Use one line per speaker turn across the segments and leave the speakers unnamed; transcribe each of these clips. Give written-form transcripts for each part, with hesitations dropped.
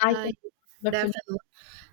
I
Hi,
think
good
definitely
afternoon.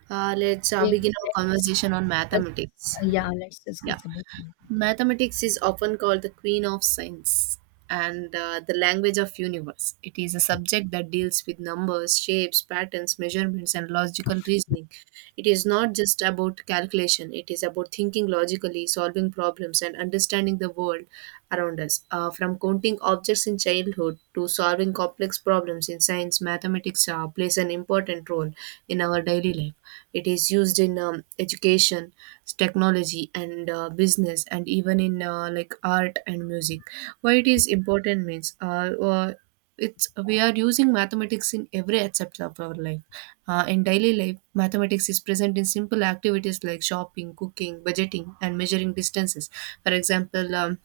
Let's
let's
begin our conversation on
discuss.
mathematics.
Yeah, let's
Yeah,
discuss about mathematics.
mathematics is often called the queen of science and the language of universe. It is a subject that deals with numbers, shapes, patterns, measurements, and logical reasoning. It is not just about calculation. It is about thinking logically, solving problems, and understanding the world around us. From counting objects in childhood to solving complex problems in science, mathematics plays an important role in our daily life. It is used in education, technology, and business, and even in like art and music. Why it is important means it's we are using mathematics in every aspect of our life. In daily life, mathematics is present in simple activities like shopping, cooking, budgeting, and measuring distances. For example,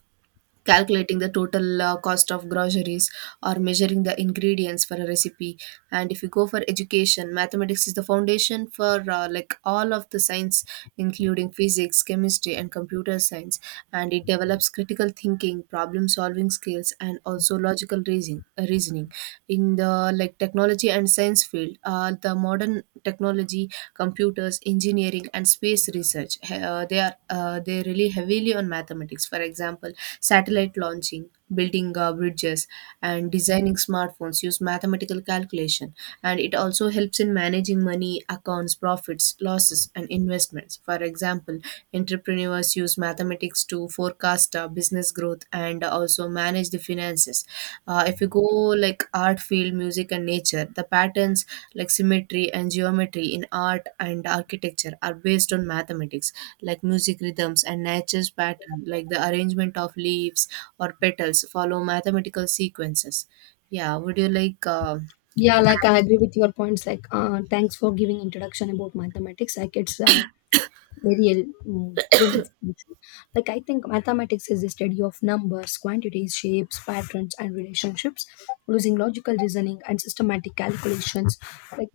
calculating the total cost of groceries or measuring the ingredients for a recipe. And if you go for education, mathematics is the foundation for like all of the science, including physics, chemistry, and computer science. And it develops critical thinking, problem solving skills, and also logical reasoning. In the like technology and science field, the modern technology, computers, engineering, and space research. They are they rely heavily on mathematics. For example, satellite launching, building bridges, and designing smartphones use mathematical calculation. And it also helps in managing money, accounts, profits, losses, and investments. For example, entrepreneurs use mathematics to forecast business growth and also manage the finances. If you go like art field, music, and nature, the patterns like symmetry and geometry in art and architecture are based on mathematics, like music rhythms and nature's pattern, like the arrangement of leaves or petals follow mathematical sequences. Yeah, would you like?
Yeah, like I agree with your points. Like, thanks for giving introduction about mathematics. Like, it's very good information. Like, I think mathematics is the study of numbers, quantities, shapes, patterns, and relationships, using logical reasoning and systematic calculations. Like,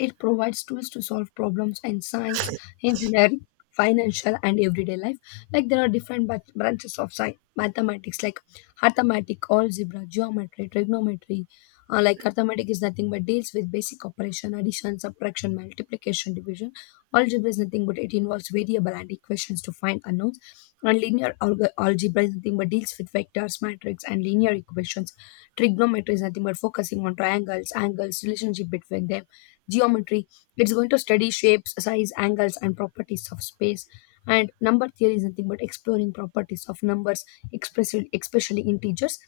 it provides tools to solve problems in science, engineering, financial, and everyday life. Like there are different branches of science, mathematics, like arithmetic, algebra, geometry, trigonometry. Like arithmetic is nothing but deals with basic operation, addition, subtraction, multiplication, division. Algebra is nothing but it involves variable and equations to find unknowns. And linear algebra is nothing but deals with vectors, matrix, and linear equations. Trigonometry is nothing but focusing on triangles, angles, relationship between them. Geometry, it's going to study shapes, size, angles, and properties of space. And number theory is nothing but exploring properties of numbers, especially integers.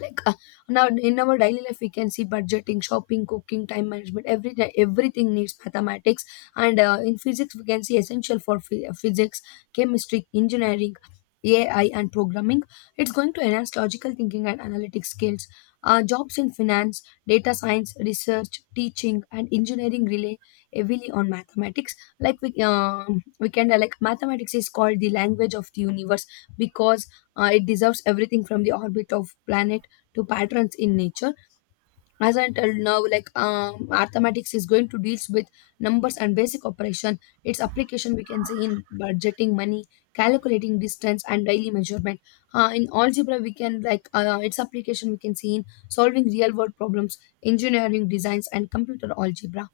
Like now in our daily life we can see budgeting, shopping, cooking, time management, everything needs mathematics. And in physics we can see essential for physics, chemistry, engineering, AI, and programming. It's going to enhance logical thinking and analytic skills. Jobs in finance, data science, research, teaching, and engineering rely heavily on mathematics. Like we can like mathematics is called the language of the universe because it deserves everything from the orbit of planet to patterns in nature. As I told now, like mathematics is going to deals with numbers and basic operation. Its application we can say in budgeting money, calculating distance, and daily measurement. In algebra, we can like its application we can see in solving real world problems, engineering designs, and computer algebra.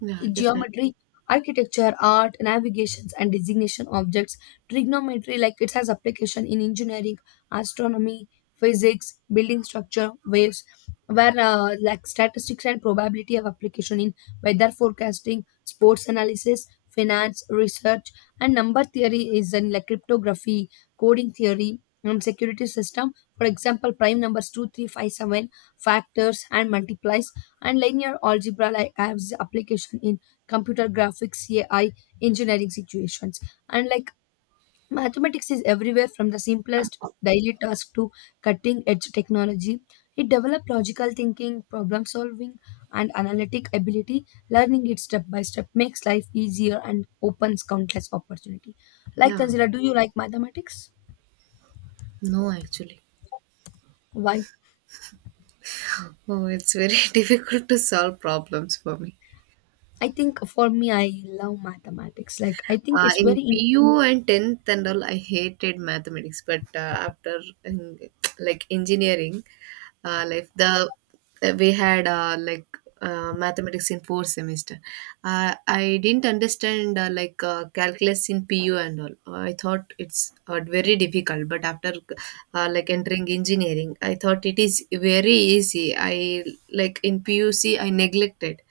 Yeah, definitely.
Geometry, architecture, art, navigations, and designation objects. Trigonometry, like it has application in engineering, astronomy, physics, building structure, waves, where like statistics and probability have application in weather forecasting, sports analysis, finance, research, and number theory is in like cryptography, coding theory, and security system. For example, prime numbers two, three, five, seven, factors and multiplies, and linear algebra like has application in computer graphics, AI, engineering situations. And like mathematics is everywhere from the simplest daily task to cutting edge technology. It developed logical thinking, problem solving, and analytic ability. Learning it step by step makes life easier and opens countless opportunity. Like
Yeah.
Tanzila, do you like mathematics?
No, actually.
Why?
Oh, it's very difficult to solve problems for me.
I think for me, I love mathematics. Like I think it's
In
very
PU and 10th and all, I hated mathematics, but after in, like engineering life, the we had mathematics in fourth semester. I didn't understand calculus in PU and all. I thought it's very difficult, but after like entering engineering, I thought it is very easy. I, like in PUC, I neglected.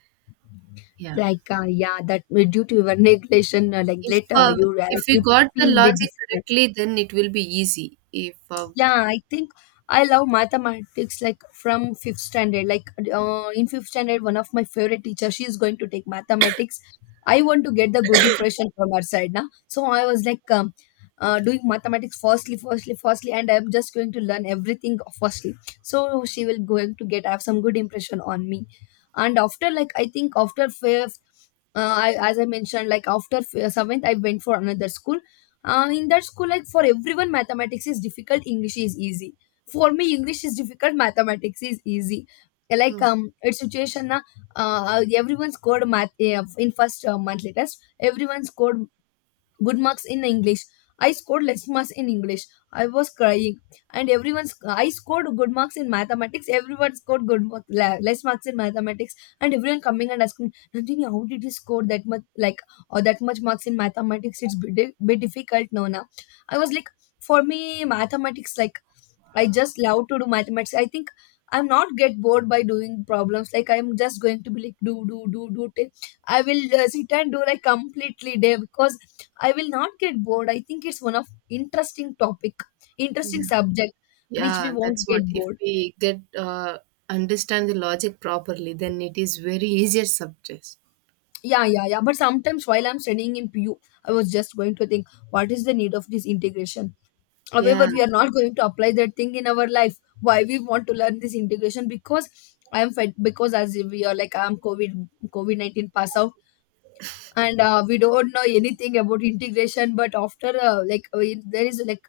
Yeah.
like yeah, that due to your neglection like
If
later
uh,
you uh,
if we
you
got the
feel a bit
logic
different.
correctly, then it will be easy. If
Yeah, I think I love mathematics like from fifth standard. Like in fifth standard, one of my favorite teacher, she is going to take mathematics. I want to get the good impression from her side now, so I was like doing mathematics firstly firstly and I'm just going to learn everything firstly, so she will going to get have some good impression on me. And after, like, I think after fifth, I, as I mentioned, like after seventh, I went for another school. In that school, like for everyone mathematics is difficult, English is easy. For me, English is difficult, mathematics is easy. Like
Mm,
it's situation, na. Everyone scored math in first monthly test, everyone scored good marks in English. I scored less marks in English. I was crying. And everyone's, I scored good marks in mathematics, everyone scored good mark, less marks in mathematics. And everyone coming and asking, Nandini, how did you score that much, like, or that much marks in mathematics? It's bit, bit difficult. No, no. I was like, for me mathematics like, I just love to do mathematics. I think I'm not get bored by doing problems. Like I'm just going to be like do do do do. I will sit and do like completely day because I will not get bored. I think it's one of interesting topic, interesting
yeah,
subject, which we
yeah,
won't
that's what.
get
If
bored.
we get understand the logic properly, then it is very easier subject.
Yeah, yeah, yeah. But sometimes while I'm studying in PU, I was just going to think, what is the need of this integration? However,
Yeah.
we are not going to apply that thing in our life. Why we want to learn this integration? Because I am fed because as we are like I'm COVID 19 pass out and we don't know anything about integration. But after there is like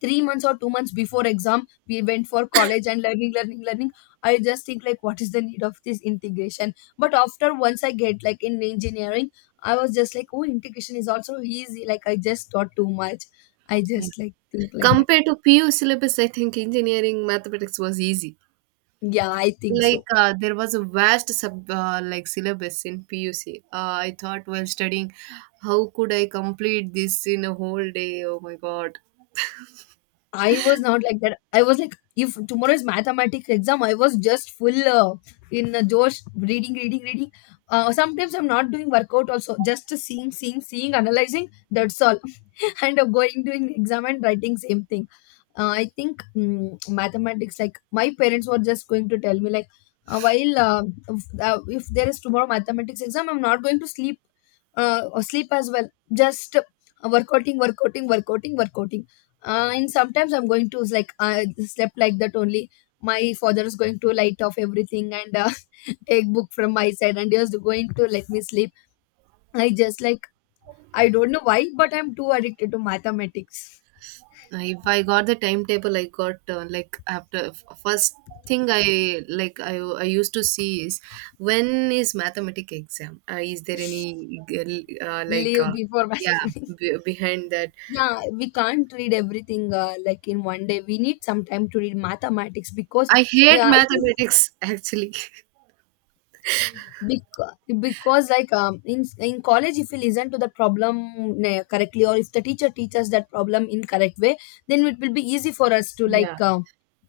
3 months or 2 months before exam we went for college and learning learning. I just think like what is the need of this integration but after once I get like in engineering I was just like, oh, integration is also easy, like I just thought too much. I
Yeah.
just like think like that.
Compared to PU syllabus, I think engineering mathematics was easy.
Yeah, I think
Like
so.
there was a vast sub like syllabus in PUC. I thought while studying, how could I complete this in a whole day? Oh my God!
I was not like that. I was like, if tomorrow is mathematics exam, I was just full in Josh, reading, reading, reading. Sometimes I'm not doing workout also, just seeing, seeing, seeing, analyzing. That's all. And I'm going doing exam and writing same thing. I think mathematics, like my parents were just going to tell me, like, while if there is tomorrow mathematics exam, I'm not going to sleep or sleep as well. Just workouting, workouting, workouting, workouting. And sometimes I'm going to, like, I slept like that only. My father is going to light off everything and take book from my side and just going to let me sleep. I just like, I don't know why, but I'm too addicted to mathematics.
If I got the timetable, I got after first thing I like I used to see is when is mathematic exam? Is there any uh, like
Leave
uh,
before
yeah,
mathematics.
behind that?
Yeah, we can't read everything like in one day we need some time to read mathematics. Because
I hate
yeah I think
mathematics actually.
because, like in college if we listen to the problem correctly or if the teacher teaches that problem in correct way, then it will be easy for us to
Yeah.
like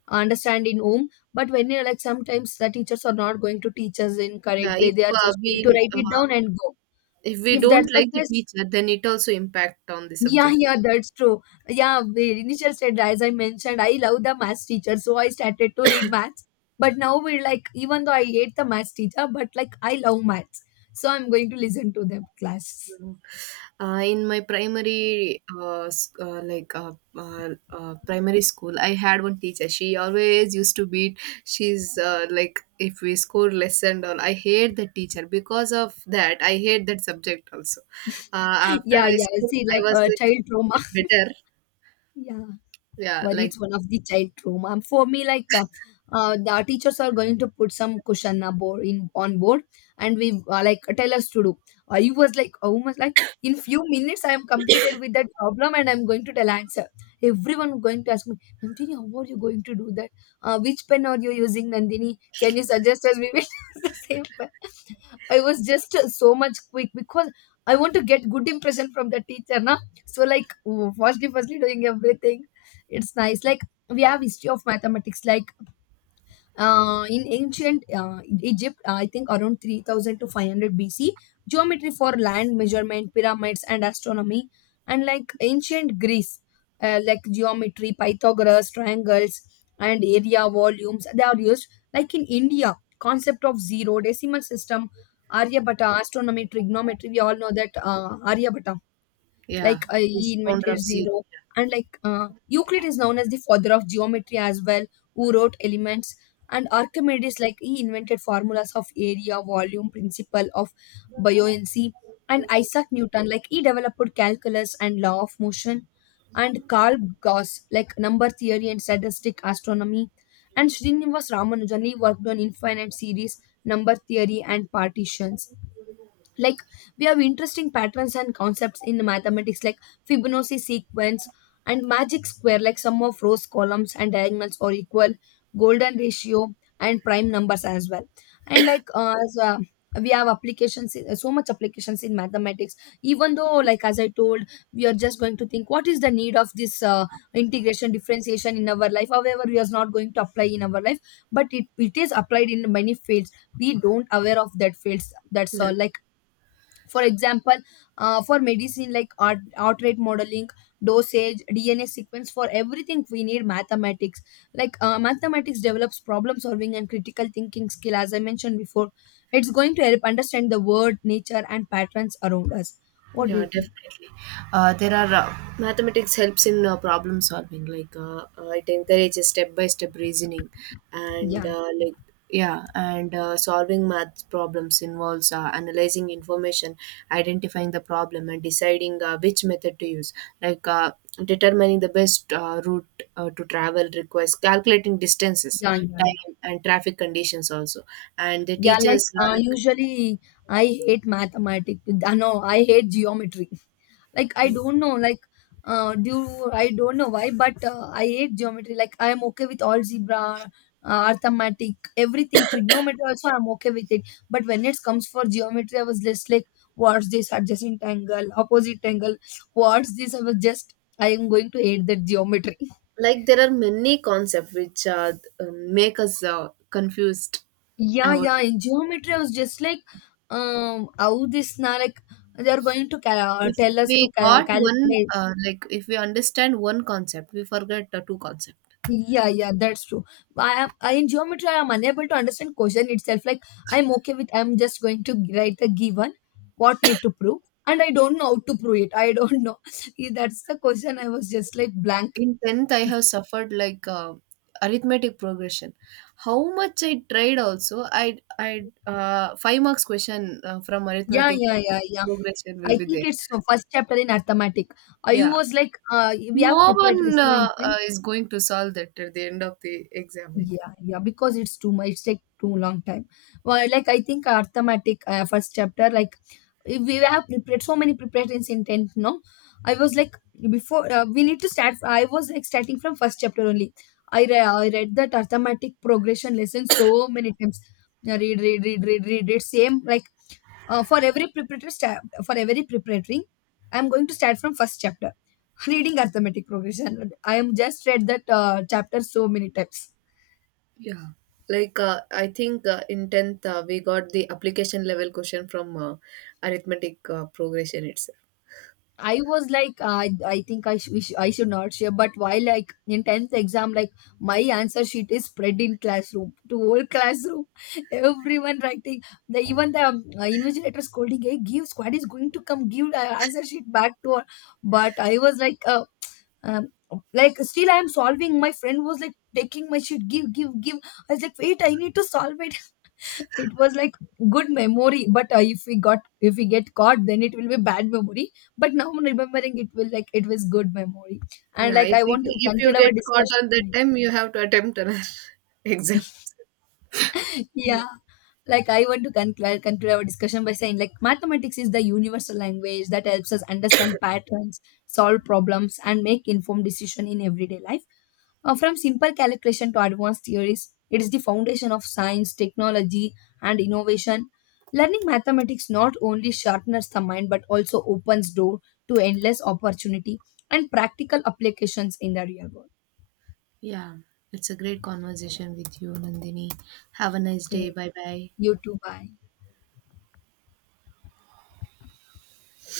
understand in home. But when you're like sometimes the teachers are not going to teach us in
Yeah,
correct way, they are just going to write it down and go.
if we
If that's
don't
the
like the
case.
teacher, then it also impact on the
Yeah,
subject.
yeah, that's true. Yeah, the initial stage, as I mentioned, I love the maths teacher, so I started to read maths. But now we're like, even though I hate the maths teacher, but like I love maths, so I'm going to listen to them class.
In my primary primary school, I had one teacher. She always used to beat. She's uh, like if we score less and all, I hate the teacher. Because of that, I hate that subject also. After
Yeah,
high
yeah,
school,
see,
I
like
was
a
like
child trauma.
bit better.
Yeah.
Yeah,
But
like.
it's one of the child trauma. And for me, like the teachers are going to put some question board in on board, and we like tell us to do. I was like almost like in few minutes I am completed with that problem, and I'm going to tell answer. Everyone going to ask me, Nandini, how are you going to do that? Which pen are you using, Nandini? Can you suggest us we will use the same pen? I was just so much quick because I want to get good impression from the teacher, na. So like, firstly, firstly doing everything, it's nice like we have history of mathematics like in ancient Egypt I think around 3000 to 500 BC, geometry for land measurement, pyramids, and astronomy. And like ancient Greece, like geometry, Pythagoras, triangles, and area, volumes they are used. Like in India, concept of zero, decimal system, Aryabhata, astronomy, trigonometry, we all know that Aryabhata,
Yeah.
like he
Is founder
invented
of zero.
zero. And like Euclid is known as the father of geometry as well, who wrote elements. And Archimedes, like, he invented formulas of area, volume, principle of buoyancy. And Isaac Newton, like, he developed calculus and law of motion. And Carl Gauss, like, number theory and statistic, astronomy. And Srinivas Ramanujan, he worked on infinite series, number theory, and partitions. Like we have interesting patterns and concepts in mathematics, like Fibonacci sequence and magic square, like sum of rows, columns, and diagonals or equal, golden ratio, and prime numbers as well. And like we have applications in, so much applications in mathematics. Even though like as I told, we are just going to think what is the need of this integration, differentiation in our life, however we are not going to apply in our life, but it is applied in many fields. We don't aware of that fields. That's
Yeah.
all, like, for example, for medicine, like art, outright modeling, dosage, DNA sequence, for everything we need mathematics. Like mathematics develops problem solving and critical thinking skill, as I mentioned before, it's going to help understand the world, nature, and patterns around us. What do
Yeah,
you think?
definitely. There are Mathematics helps in problem solving. Like it encourages step by step reasoning, and
Yeah,
yeah, and solving math problems involves analyzing information, identifying the problem, and deciding which method to use. Like determining the best route to travel requires calculating distances,
yeah, yeah, yeah.
time, and traffic conditions also. And the
Yeah, like
teachers uh, like.
usually I hate mathematics no, I hate geometry like I
Oh,
don't know like do I don't know why but I hate geometry. Like I am okay with algebra, arithmetic, everything, trigonometry also I'm okay with it, but when it comes for geometry I was just like what's this adjacent angle, opposite angle, what's this, I was just, I am going to hate that geometry.
like there are many concepts which make us confused
Yeah,
about
yeah,
it.
in geometry I was just like how this now like they are going to
If
tell us to
we got one,
calculate.
if we understand one concept, we forget the two concept.
Yeah, yeah, that's true. I am I, in geometry I am unable to understand question itself. Like I'm okay with, I'm just going to write the given, what need to prove, and I don't know how to prove it. I don't know. Yeah, that's the question. I was just like blank.
In 10th, I have suffered, like, arithmetic progression. How much I tried also. I I five marks question from
Yeah,
arithmetic
yeah, yeah, yeah.
progression will
I
be
think
there.
it's the first chapter in arithmetic. I
Yeah,
was like, we have
no
preparatory
one
science.
is going to solve that at the end of the exam.
Yeah, yeah, because it's too much. It's take too long time. Well, like I think arithmetic first chapter, like if we have prepared so many preparations in tenth. No, I was like before we need to start. I was like starting from first chapter only. I I read that arithmetic progression lesson so many times. Yeah, read, read, read, read, read, read. Same like for every preparatory step, for every preparatory, I am going to start from first chapter. Reading arithmetic progression. I am just read that chapter so many times.
Yeah, like I think in 10th we got the application level question from arithmetic progression itself.
I was like, I think I I should not share. But while like in tenth exam, like my answer sheet is spread in classroom to whole classroom, everyone writing. The even the invigilator scolding, hey, give squad is going to come give the answer sheet back to her. But I was um, like still I am solving. My friend was like taking my sheet, give give give. I was like, wait, I need to solve it. It was like good memory but if we got, if we get caught then it will be bad memory, but now remembering it will like it was good memory. And
Yeah,
like I want to
if you
conclude our
get caught on that
discussion.
time, you have to attempt another exam.
Yeah. Like I want to conclude our discussion by saying like mathematics is the universal language that helps us understand patterns, solve problems, and make informed decision in everyday life. From simple calculation to advanced theories, it is the foundation of science, technology, and innovation. Learning mathematics not only sharpens the mind but also opens door to endless opportunity and practical applications in the real world.
Yeah, it's a great conversation with you, Nandini. Have a nice day.
Okay,
Bye bye.
you too. Bye.